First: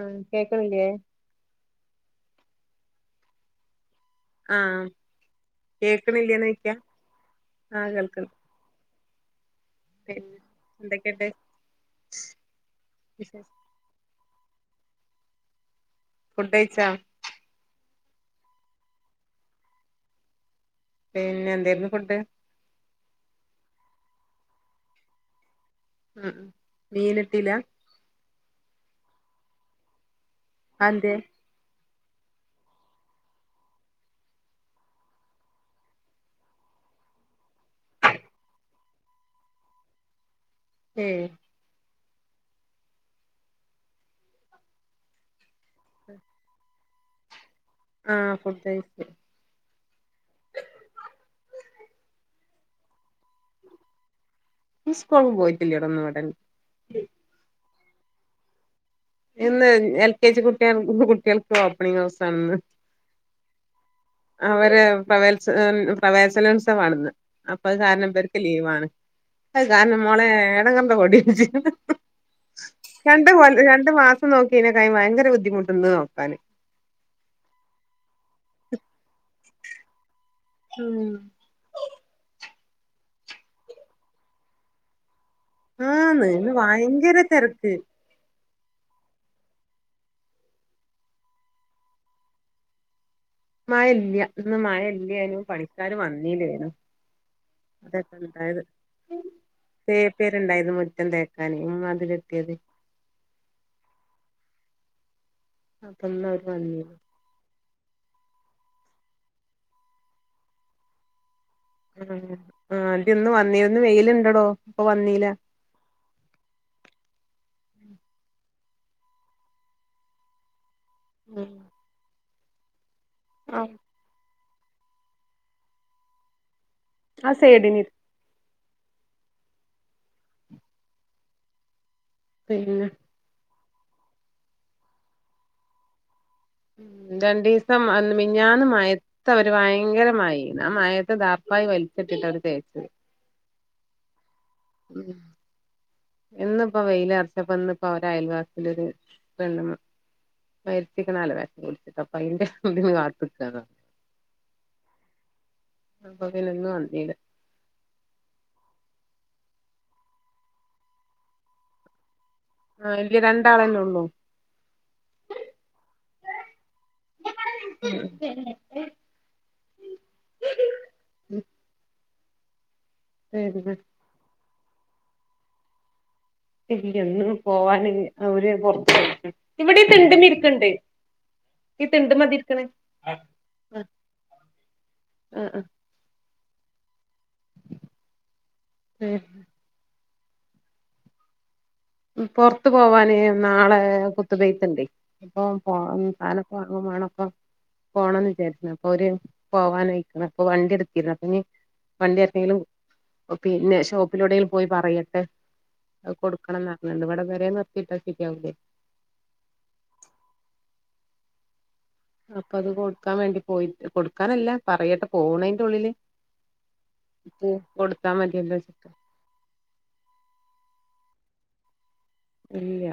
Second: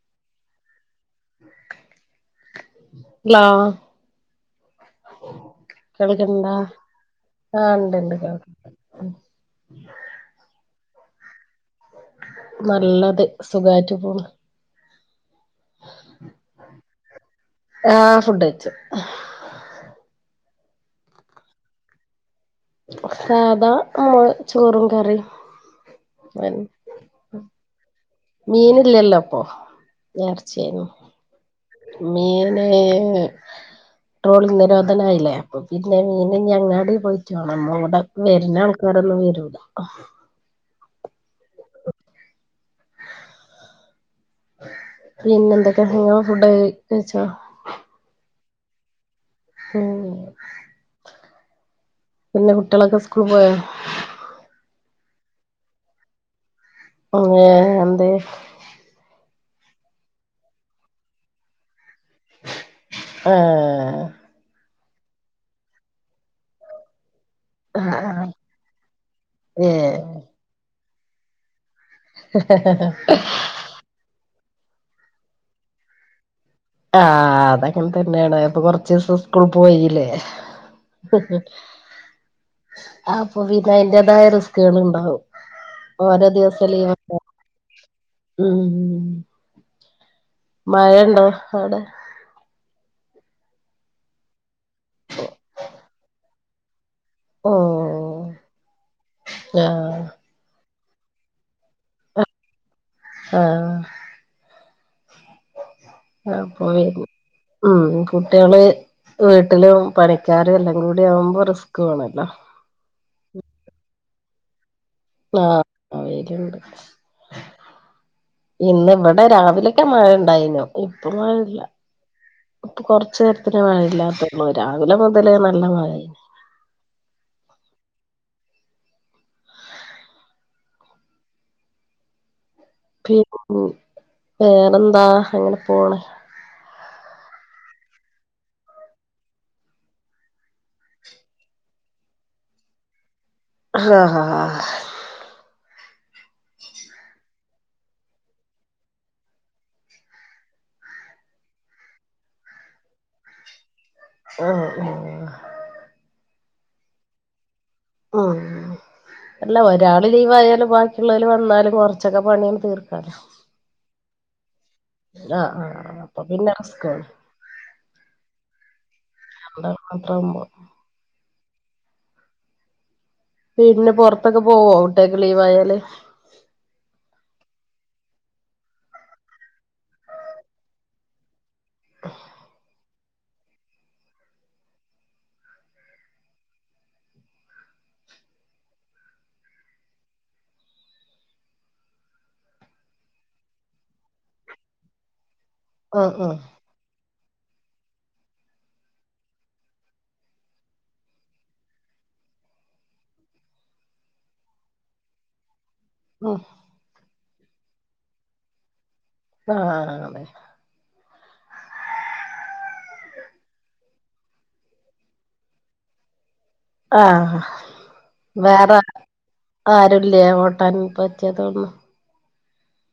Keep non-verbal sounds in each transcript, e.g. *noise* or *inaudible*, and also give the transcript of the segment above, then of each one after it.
ആഹ് കേക്കനില്ലേ ഹലോ ആഹ് കേക്കണില്ലേന്ന് കേൾക്കണ്ടോ ചോയ്ക്കാ ആഹ് ഉണ്ട്ണ്ട് കേൾക്ക എന്തൊക്കെയണ്ട് നല്ലത് സുഖാറ്റു പോണ് ഫുഡ് കയിച്ചാ? ആഹ് ഫുഡ് കഴിച്ചു പിന്നെ എന്താരുന്നു ഫുഡ് സാധാ നമ്മളെ ചോറും കറിം ഉം ഉം മീൻ ഇട്ടീല മീനില്ലല്ലോ ഇപ്പൊ എർച്ചയ്നിം അതെന്തേ മീന് ട്രോളിംഗ് നിരോധനായില്ലേ അപ്പൊ പിന്നെ മീനിനി അങ്ങാടി പോയിട്ടുണം അമ്മവിടെ വരുന്ന ആൾക്കാരെന്നും വരു ഏഹ് പിന്നെന്തൊക്കെ നിങ്ങ ഫുഡൊക്കെ കഴിച്ചോ ആഹ് ഫുഡഴിച് *unintelligible* പിന്നെ കുട്ടികളൊക്കെ സ്കൂൾ പോയോ ഇന്ന് സ്കൂൾ പോയിട്ടില്ലെടോ ഇന്ന് ഇവിടെ ഉണ്ട് ങേ എന്തേ ഇന്ന് എൽ കെ ജി കുട്ടൾ കുട്ടികൾക്ക് ഓപ്പണിംഗ് ഹൗസ് ആണിന്ന് ആഹ് അവര് പ്രവേത്സ പ്രവേശനോത്സവാണിന്ന് അപ്പ അത് കാരണം ആഹ് ഇവര്ക്ക് ലീവാണ് അത് കാരണം ഏഹ് മോളേ എടങ്ങർന്റെ കൊടി രണ്ട് കൊ രണ്ട് മാസം നോക്കിതിനേക്കായും ഭയങ്കര ബുദ്ധിമുട്ട്ണ്ട് നോക്കാൻ ആഹ് അതങ്ങനെ തന്നെണ് ഇപ്പൊ കൊറച്ചീസം സ്കൂൾ പോയില്ലേ ഉം ആപ്പൊ പിന്നെ അതിന്റേതായ റിസ്‌കെള്ണ്ടാവും ഓരോ ദിവസം ലീവ *unintelligible* തെരക്ക് ഉം മയണ്ടോ അവടെ മയല്ല്യാ ഇന്ന് മഴ ഇല്ല്യാനു പണിക്കാര് വന്നീല്ല്യാനും അതാപ്പം ഓഹ് ഉണ്ടായത് *unintelligible* ആഹ് ണ്ടായിരുന്നു മുറ്റം തേക്കാന് ഉം മതില് കെട്ടിയത് ആഹ് അപ്പൊ ഇന്ന് അവര് വന്നീല്ല *unintelligible* ഉം കുട്ട്യേള് വീട്ടിലും പണിക്കാര് എല്ലാം കൂടി ആവുമ്പോ റിസ് ആ ആ അതിന്ന് വന്നീന്ന് വെയില് ഇണ്ടടോ ഇപ്പ വന്നീ ആഹ് ആ വെയ്‌ലിണ്ട് ഇന്ന് ഇവടെ രാവിലെക്കെ മഴ ഉണ്ടായിനു ഇപ്പ മഴല്ല ഇപ്പൊ കൊറച്ച് നേരത്തിന് ആഹ് മഴല്ലാത്ത് രാവിലെ മുതലേ നല്ല മഴ ആ സെയ്ഡിന് പിന്നെ പിന്നെ വേറെന്താ അങ്ങന പോണ്‌ ഉം രണ്ടീസം മ മിഞ്ഞാന്ന് മഴ ത്ത അവര് വയങ്കരമയേന്ന് ആ മയേത്ത് ദാർപ്പായി വലിച്ചട്ടിട്ട് അവര് തേച്ചത് ആഹ് ഹഹ ഉം ഇന്ന്പ്പോ വെയ്ലർച്ചപ്പോ ഇന്ന് ഇപ്പോ അവരെ അയൽവാസിലൊരു പെണ്ണ് *unintelligible* ആഹ് ആഹ് അപ്പൊപിന്നെ ഇന്ന് വന്നീല ഉം അല്ല ഒരാള് ലീവ് ആയാലും ബാക്കിള്ളോല് വന്നാലും കൊർച്ചൊക്കെ പണി ആ ഇല്ല്യ രണ്ടാളല്ലൊള്ളൂ ആഹ് ആഹ് ആഹ് അപ്പൊ പിന്നെ റിസ്ക്കാണ് *unintelligible* രണ്ടാള് മാത്രാവുമ്പോ ഇല്ല പിന്നെ പൊർത്തൊക്കെ പോവോ ട്ട്യാൾക്ക് ലീവായാല് ഇല്ല്യ ഇന്ന് പോവാന് അവര് പൊർത്ത് ഇവിടെ തിണ്ടിമേ ഇരിക്ക്ണ്ട് ഈ തിണ്ട്മത ഇരിക്കിണ് ആഹ് ആഹ് ഏഹ് ഉം പൊർത്തു പോവാന് നാളെ കുത്തുബെയ്ത്ണ്ടേ അപ്പൊ പോവാന് ആഹ് ആഹ് സാനം ഒക്കെ വാ *unintelligible* മാണപ്പൊ പോണംന്ന് വിചാരിചിന് അപ്പൊ ഓര് പോവാനായ്ക്ക്ണ് അപ്പൊ വണ്ടി ഇട്ത്തിര്ന്ന് അപ്പൊ ഇനി വണ്ടി ആർക്കേലും പിന്നെ ഷോപ്പിലൂടേലും പോയി പറയട്ടെ അത് ഉം കൊടുക്കണംന്ന് പറഞ്ഞെന്നു ഇവടെ വരെ നിർത്തിട്ടാ ശരിയാവൂലെ. ആഹ് അതെ. അപ്പൊ അത് കൊടുക്കാൻ വേണ്ടി പോയി കൊടുക്കാനല്ല പറയട്ടെ പോണേന്റെ ഉള്ളില് ആഹ് ത് കൊടുത്താ മതിയല്ലോച്ച്ട്ടാ ആരൂല്ലേ ഓട്ടാൻ പറ്റിയതൊന്നും ഇല്ല്യ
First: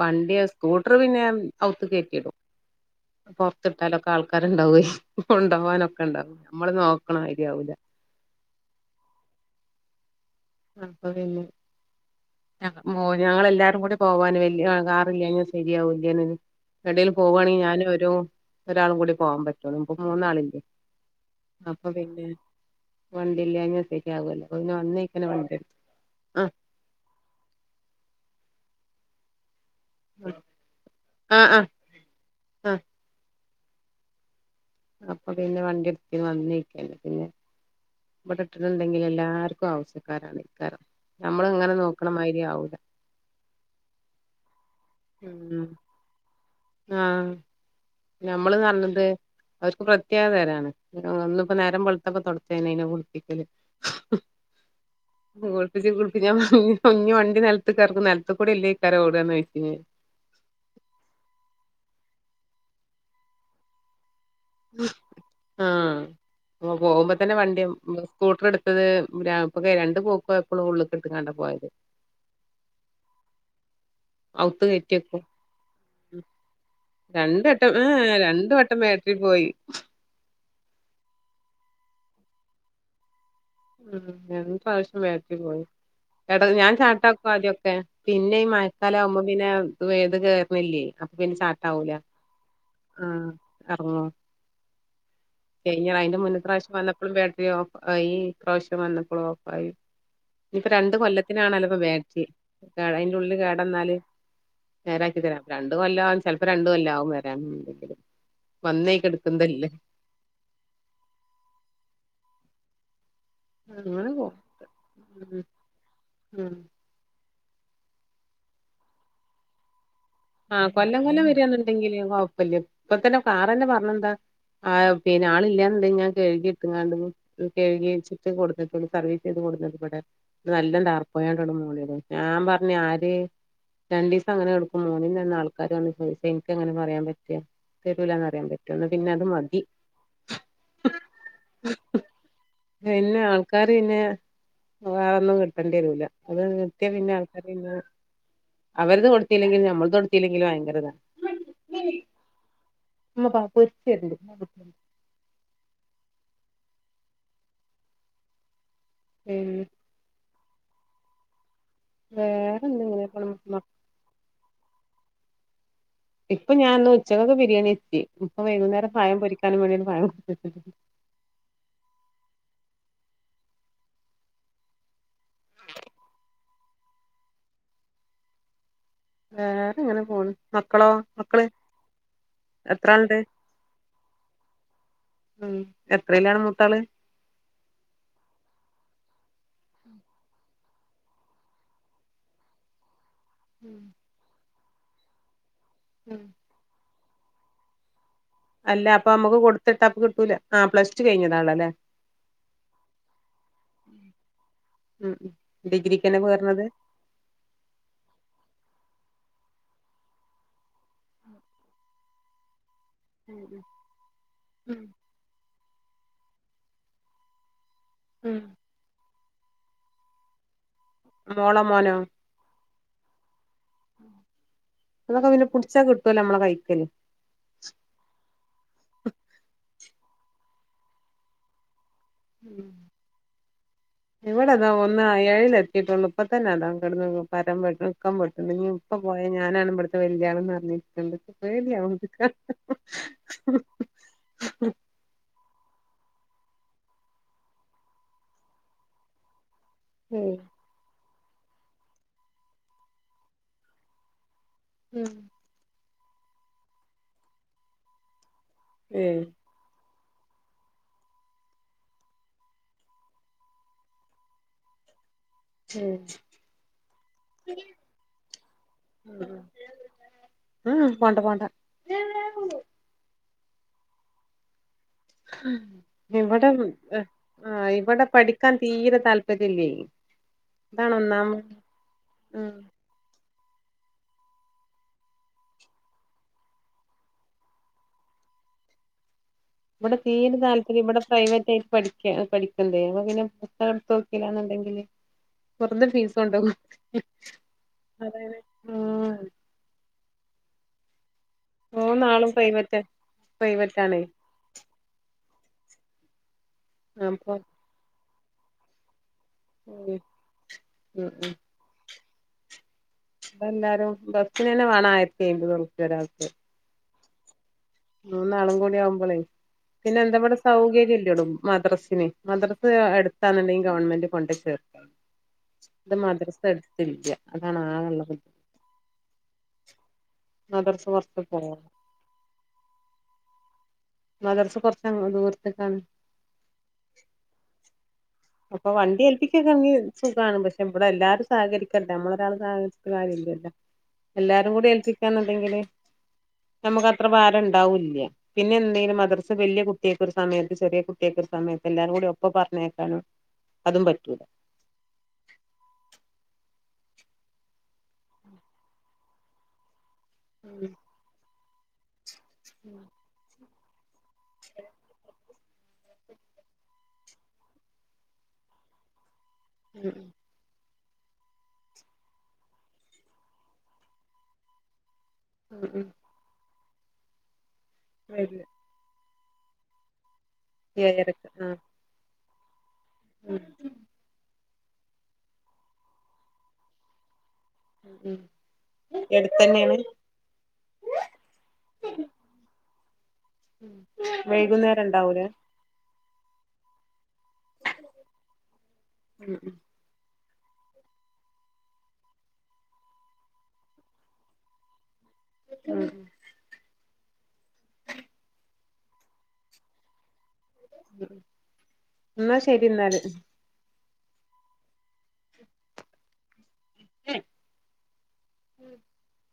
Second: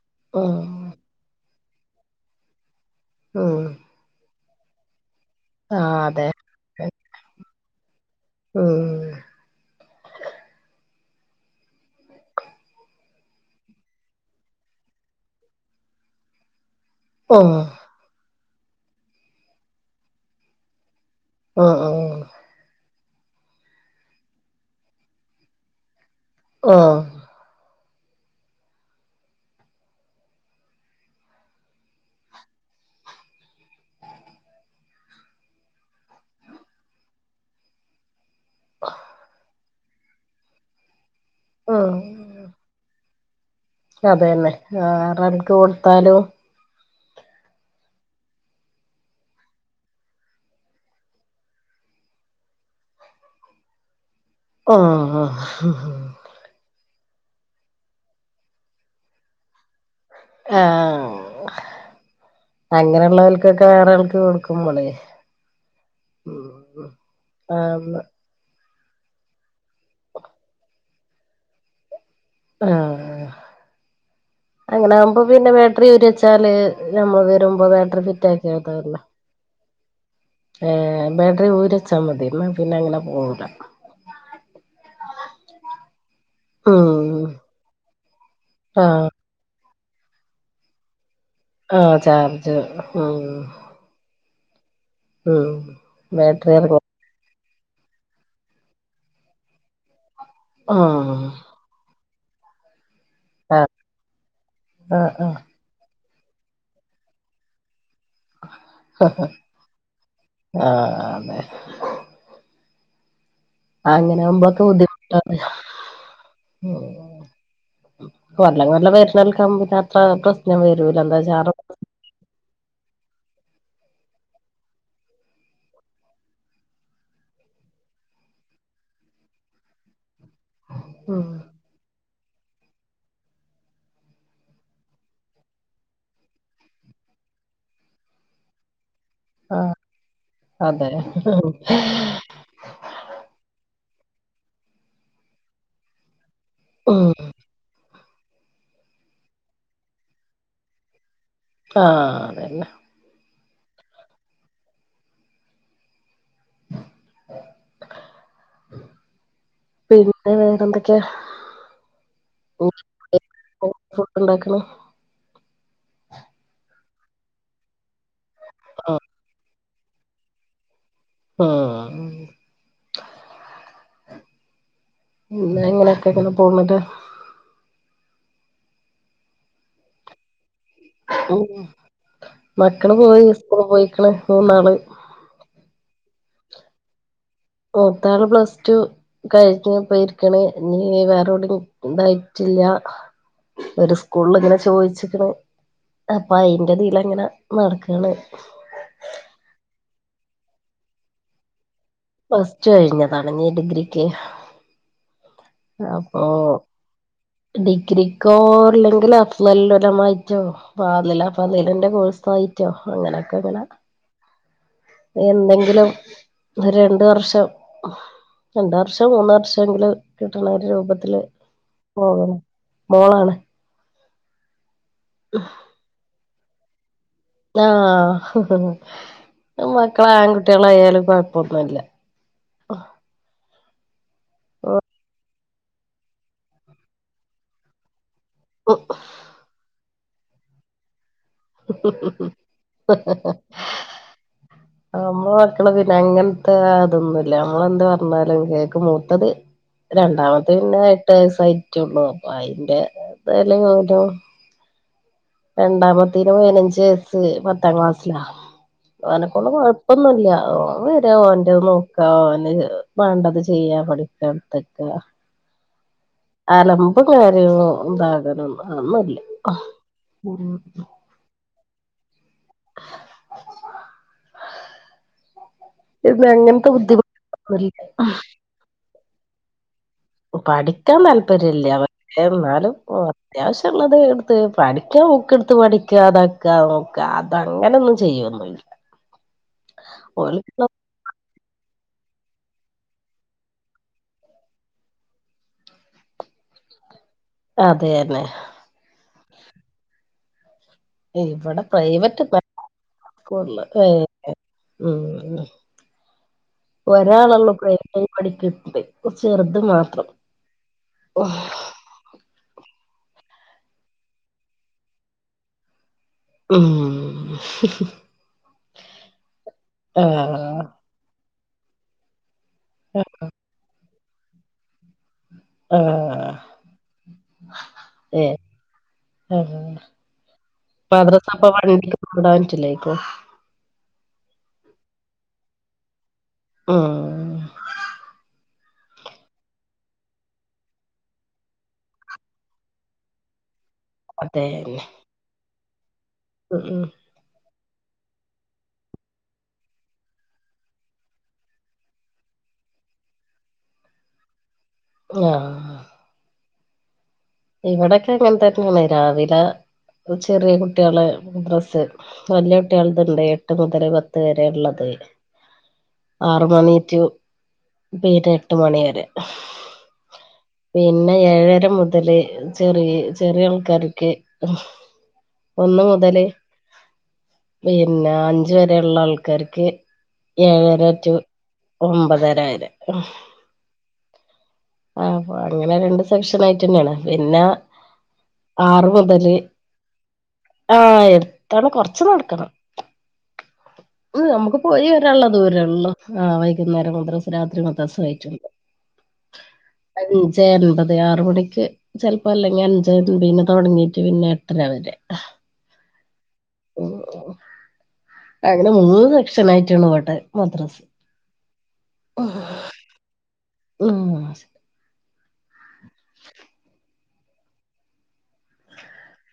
വണ്ടിയാ ഉം സ്കൂട്ടർ പിന്നെ ഞാൻ അൗത്ത്ക്ക്‌ കേറ്റിടും. ഉം പൊർത്തിട്ടാലൊക്കെ ആൾക്കാരുണ്ടാവെയ്യ് ആഹ് കൊണ്ടേവാനൊക്കെ അതെ ഉണ്ടാവും നമ്മള് നോക്കണമാരി ആവൂല. ഉം അപ്പൊ പിന്നെ ഞങ്ങ മോന് ഞങ്ങള് എല്ലാരും കൂടി പോവാന്. വല്യ കാറില്ലേന ശരിയാവൂല്ലേനേന്നും ഏടേലും ഓഹ് പോവാണെങ്കിൽ, ഞാനും ഒരു ഒരാളും കൂടി പോവാൻ പറ്റുള്ളൂ. ഇപ്പം മൂന്നാളില്ലേ ഓഹ് അപ്പൊ, ഓഹ് പിന്നെ വണ്ടില്ലാഞാ ശരിയാവൂല്ല. അപ്പൊ പിന്നെ വന്നേ അങ്ങനെ വണ്ടിട്ത്ത്. ആഹ് ഓഹ്. ആഹ് ആഹ് അപ്പൊ പിന്നെ വണ്ടിട്ത്തീനു വന്നേയ്ക്കന്നെ പിന്നെ ഇവടെ ഇട്ടിട്ടുണ്ടെങ്കിൽ എല്ലാർക്കും ആവ്സ്യക്കാരാണേക്കാരം. നമ്മള് ഇങ്ങനെ നോക്കണമാതിരി ആവൂല അതെന്നെ വേറാര്ക്ക് ഉം കൊടുത്താലും ആഹ് ഞമ്മള് ന്നർഞ്ട്ട് അവർക്ക് പ്രത്യേക തരാണ്. ന്ന്പ്പോ നേരം വെൾത്തപ്പം തൊട്ത്തീണ് അയിനെ കുളിപ്പിക്കല് ഉം കുളിപ്പിച്ച് കുളി *unintelligible* ഞ്ഞ് വണ്ടി നെൽത്ത് കെറ്ക്കും. നെൽത് കൂടി അല്ലെയ്ക്കാരം ഓടാന്ന് ചോയ്ക്കും ഞാൻ ആഹ്. അങ്ങനെള്ളവർക്കൊക്കെ, വേറെ ആൾക്ക് കൊടുക്ക ആഹ് പോകുമ്പോ തന്നെ വണ്ടി ആന്ന് സ്കൂട്ടർ എടുത്തത് രാ ഇപ്പൊക്കെ, രണ്ടു പോക്ക് പൊയപ്പളും ഉള്ള്ക്ക് ഇട്ട് കാണ്ടാ പോയത്. ആഹ് അവുത്ത് അങ്ങനെ കയറ്റി ആകുമ്പോ, വെക്കും പിന്നെ ബാറ്ററി ഊരി വെച്ചാല്. നമ്മൾ വരുമ്പോ ബാറ്ററി ഫിറ്റ് ആക്കിതാല്ലോ. രിപോയി ഏഹ്. ബാറ്ററി ഊരി ച്ചാൽ മതി. ന്നാ പിന്നെ അങ്ങനെ പോവൂല. ഉം. രണ്ട് പ്രാവശ്യം ബാറ്ററി പോയി. എട ഞാൻ ഉം ചാട്ടാക്കും ആദ്യ ഒക്കെ. പിന്നെ ഈ മഴക്കാല ആഹ് ആവുമ്പോ, പിന്നെ വേത് കേറ്ണില്ലേ, അപ്പൊ പിന്നെ ചാ ആഹ് ചാർജ് മം ആഹ്. കയിഞ്ഞറാ, അതിന്റെ മുന്നത്തെ ബാറ്ററി പ്രാവശ്യം ഇറങ്ങും വന്ന പ്പളും ബാറ്ററി ഓഫ് ആയി. ഇ പ്രാവശ്യം വന്നപ്പോളും ഓഫ് ആയി. ഞിപ്പോ, രണ്ട് ഉം കൊല്ലത്തിനാണല്ലോ ഇപ്പോ ബാറ്റ്റി. ആഹ് കേട്, അതിന്റെറെ ഉള്ളില് ആഹ് കേടന്നാല് ആഹ് നേരാക്കി ആഹ് തരാം രണ്ട് കൊല്ലാ, ചിലപ്പോ രണ്ട് കൊല്ലാവും വരാൻ. വന്നേക്ക് എടുക്കുന്നല്ലേ ആഹ് അതെ അങ്ങനെ പോവും അങ്ങനൊവുമ്പോക്കെ ബുദ്ധിമുട്ട ഉം ഉം കൊല്ലം കൊല്ലം വെര്ന്നോൽക്കാവുമ്പോ ഇത് അത്ര പ്രശ് ആഹ് കൊല്ലം കൊല്ലം വരാന്നുണ്ടെങ്കില് കുഴപ്പല്ല്യാ. ഇപ്പ തന്നെ സാറന്നെ പറഞ്ഞെന്താ ആഹ്, പിന്നെ ആള് ഇല്ലാന്ന്ണ്ടെങ്കിൽ, ഞാൻ കഴുകിട്ട്ങ്ങാണ്ട് കേഴ്കി വച്ചിട്ട് കൊട്‌ന്ക്ക്ണ്. സർവീസ് ചെയ്ത് കൊട്ന്ന്ണ് പടെ നല്ല ഉം താർപായോണ്ട്ട് മൂടിടും. ഞാൻ പറഞ് ആര് രണ്ടിസം അങ്ങനെ കെട്ക്കു മൂന്നിന്റെ അന്ന് ആൾക്കാരവന്ന് ചോദിച്ചാ, ഇൻക്കെങ്ങനെ പറയാൻ പറ്റാ. തരൂലാന്ന് പറിയാൻ പ റ്റോ, ന്നാ പിന്നെ അത് മതി. ആഹ് അതെ പിന്നെ ആൾക്കാര് പിന്നെ. വേറെന്നും കിട്ടേണ്ടി വരൂല. അത് കിട്ടിയ ഉം പിന്നെ ആൾക്കാർ പിന്നെ അവർത് കൊടുത്തില്ലെങ്കിലും. ഞമ്മൾത് കൊടുത്തില്ലെങ്കിലും ഭയങ്കര താ ആഹ് അതന്നെ മ്മ പാ പ്പൊരിച്ചര്ണ്ട്. മം പിന്നെ വേറെ എന്തൊക്കെ? വേറെന്താ ഇങ്ങനെ *unintelligible* പോണ് ഫുഡ് ണ്ടാക്ക്ണ്? ഇപ്പൊ ഞാൻന്ന് ഉച്ചകക്ക് ബിരിയാണി വെച്ച്. ഇപ്പ വൈകുന്നേരം ആഹ് പഴം പൊരിക്കാൻ വേണ്ടിയാണ്ട് പഴം കൊടു ആഹ് പിന്നെ എങ്ങനെയൊക്കെയ ഇങ്ങനെ പൊന്ന്ട്ട് ആകെങ്ങനെ പോണ് മക്കളോ? മം മക്കള് എത്ര മക്കള് ആളുണ്ട് പോയി, സ്കൂള് പോയിക്ണ് മൂന്നാള് ഉം എത്രയിലാണ് മൂത്താള്? മൂത്താള് പ്ലസ് ടു കഴിഞ്ഞപ്പോ ഇരിക്ണ് ഇഞ്ഞ് വേറെവ്ടിം ഇതായിട്ടില്ല ഒരു സ് സ്കൂളിൽ ഇങ്ങനെ ചോദിച്ചിക്ണ് അപ്പൊ അയിന്റെ ഇതിൽങ്ങനെ നടക്കാണ് അല്ല അപ്പൊ നമ്മുക്ക് കൊടുത്തിട്ടാപ്പോ കിട്ടൂല ആഹ് പ്ലസ്ട്ടു കഴിഞ്ഞതാണ അല്ലേ പ്ലസ് ടു കഴിഞ്ഞതാണ് ഇനി ഡിഗ്രിക്ക് ഉം ഉം ഡിഗ്രിക്കന്നെ അപ്പൊ കേറണത് ഡിഗ്രിക്കോ അല്ലെങ്കിൽ അഫ്ളൽ ഹുലമായിറ്റോ? ഫാളില ഫള്ലിന്റെ കോഴ്സായിറ്റോ അങ്ങനെക്കെങ്ങനെ എന്തെങ്കിലും ഒരു രണ്ട് വർഷം ഉം രണ്ട് വർഷം മൂന്ന് വർഷമെങ്കിലും കിട്ട്ണ ഒരു രൂപത്തില് മോളോ മോനോ പോകണം മോളാണ് അതൊക്കെ പിന്നെ പുടിച്ചാ കിട്ടുവല്ലോ നമ്മളെ കൈക്കല് ആഹ് അഹ് മക്കള് ആൺകുട്ടികളായാലും കൊഴപ്പൊന്നുല്ല ഉം ഇവടെതാ ഒന്ന് ഏഴിലെത്തി യിട്ടൊള്ളൂ ഇപ്പ തന്നെ അതാ കെടന്ന് പരാൻ വെട്ട്ണ് ഇക്കം വെണ്ട് ണ് ഇഞ്ഞ് ഇപ്പ പോയ ഞാനാണ് ഇബട്‌ത്തെ വല്ല്യാള്ന്നറ്ഞ്ഞിരിക്ക്ണ്ട് ഇച്ച്‌ പേടിയാവ്ണ്ട് കേട്ടപ്പോ ആഹ് നമ്മളെ മക്കള് പിന്നെ അങ്ങൻത്തെ ആ അതൊന്നും ഇല്ല നമ്മളെന്ത് പറഞ്ഞാലും കേക്കും മൂത്തത് രണ്ടാമത്തെ പിന്നെ എട്ട് വയസ്സായിറ്റൊള്ളൂ അപ്പൊ അതിന്റെ വല്ല്യ ഗൗരവും ഉം രണ്ടാമത്തേന് പതിനഞ്ച് വയസ്സ് പത്താം ക്ലാസ്സിലാ ഏയ് ഓനെ കൊണ്ട് കൊഴ പ്പൊന്നുല്ല ഓൻ വരാ ഓന്റെത് നോക്കാ ഓന് വേണ്ടത് ചെയ്യാ പഠിക്ക എടുത്തെക്ക ഉം അലമ്പും കാര്യങ്ങളോ ആ സാധനൊന്നും ഒന്നുല്ല്യ ഉം പോണ്ടാ പോണ്ട പിന്നെ ഇവടെ അങ്ങനത്തെ ആഹ് ബുദ്ധിമുട്ടൊന്നുല്ല ഇബടെ പഠിക്കാൻ തീരെ താല്പര്യ ഇല്ലയിന് പഠിക്കാൻ താല്പര്യല്ല്യ പക്ഷേ ഉം ഇന്നാലും അത്യാവിശ്യള്ളത് എടുത്ത് പഠിക്ക്ണ ബുക്ക് എടുത്ത് പഠിക്ക ഇതാക്കാ നോക്ക അതങ്ങനൊന്നും ചെയ്യൊന്നുല്ല ഇബടെ തീരിം ഓൽക്ക് താല്പര്യംല്ല ഇവടെ പ്രൈവറ്റായി ട്ടാ പഠിക്ക പഠിക്ക്ണതേ അപ്പ പിന്നെ പുസ്തകം എടുത്ത് നോക്കിലാന്നുണ്ടെങ്കില് വെറുതെ ഫീസ് കൊണ്ടോയി കൊട്ക്കല്ലേ ആഹ് അതന്നെ അതാണ് ആഹ് ഇവടെ മൂന്നാളും പ്രൈവറ്റൊന്നുവല്ല പ്രൈവറ്റ് സ്കുളില് പ്രൈവറ്റ് ആണേ ഏഹേ ഉം അപ്പൊ ഒരാളൊള്ളു പ്രവറ്റില് പടിക്ക്ന്നത് ചെറുത് ഉം മാത്രം ഉം ഇപ്പെന്തായാലും ബസ്സിനന്നെ മാണം ആയിരത്തി എയ്ന്നൂറിപ്ല്യ ഒരാക്ക് ഉം മൂന്നാളും കൂടി ആവുമ്പളേ പിന്നെ എന്താ ഇബടെ ആഹ് സൗകര്യം ഇല്ലടോ മദ്രസിന് മദ്രസ് അടുത്താന്നുണ്ടെങ്കിൽ ഗവൺമെന്റ് കൊണ്ടോയി ചേർത്തിയ ഇത് ആഹ് മദ്രസ എടുത്തില്ല അതാണ് ആകെള്ള ബുദ്ധിമു ഏഹ് ആഹ് മദ്രസ് കൊറച്ച് മദ്രസപ്പൊ പോണം വണ്ടിക്ക് കൊണ്ടോവാൻ പറ്റൂല്ലേക്കും? മദ്രസ് കൊറച്ച് അങ്ങ് ദൂരത്ത്ക്കാണ് ഉം അപ്പൊ വണ്ടി ഏൽപ്പിക്കെക്കേണെങ്കി സുഖാണ് പക്ഷെ ഇവടെ എല്ലാരും സഹകരിക്കണ്ടെ നമ്മളൊരാള് സഹരിക്ക കാര്യല്ലല്ലോ എല്ലാരും കൂടി അതേന്നെ ഏൽപ്പിക്കാന്ന്ണ്ടെങ്കില് ഉം നമുക്കത്ര ഭാര ഇണ്ടാവൂല്ല്യ പിന്നെ എന്തേനു മദർസ് വല്ല്യ കുട്ടിയക്ക് ഒരു സമയത്ത് ചെറിയ കുട്ടിയേക്ക് ഒരു സമയത്ത് എല്ലാരും കൂടി ഒപ്പം പറഞ്ഞേക്കാനും അതും പറ്റൂല ങ്ങാ ഇവടെക്കെ അങ്ങനെത്തന്നെയാണ് രാവിലെ ചെറിയ ഉം കുട്ടികളെ മദ്രസ്സ് വല്ല്യ കുട്ടിയൾത്ണ്ട് എട്ട് മുതല് പത്ത് വരെ ഇള്ളത് ആറ് മണി റ്റു വൈകിട്ട് എട്ട് മണി വരെ ഉം പിന്നെ ഏഴര മുതല്. ചെറിയ ചെറിയ ആൾക്കാർക്ക്. ഉം ഒന്ന് ഉം മുതല് പിന്നെ വരില്ല അഞ്ചു വരെ ഉള്ള ആൾക്കാർക്ക് ഏഴര- റ്റു ഏഴരക്ക് ആ ഒമ്പതര വരെ. *inaudible* ആ, അങ്ങനെ രണ്ട് സെക്ഷൻ ആയിട്ട് തന്നെയാണ് പിന്നെ ഉം ആറു മുതല്. എടുത്തന്നെയാണ് ആ, എത്ര കൊറച്ച് നടക്കണം. നമുക്ക് വൈകുന്നേരം പോയി വരാനുള്ള ഉണ്ടാവൂലേ ദൂരേ ഉള്ളൂ. അ, വൈകുന്നേരം മദ്രസ, രാത്രി മദ്രസ വായിച്ചു കൊടുക്കാം. ഉം ഉം അഞ്ച് അൻപത്, ആറ് മണിക്ക് ചെലപ്പോ അല്ലെങ്കിൽ അഞ്ച അൻപതിന് തുടങ്ങിട്ടു പിന്നെ എട്ടര വരെ ഉം *inaudible* ഓഓ *inaudible* അങ്ങനെ മൂന്ന് സെക്ഷനയിട്ടാണ് വോട്ട്. എന്നാ ശരി എന്നാല്. ആ *inaudible* ഉം *inaudible*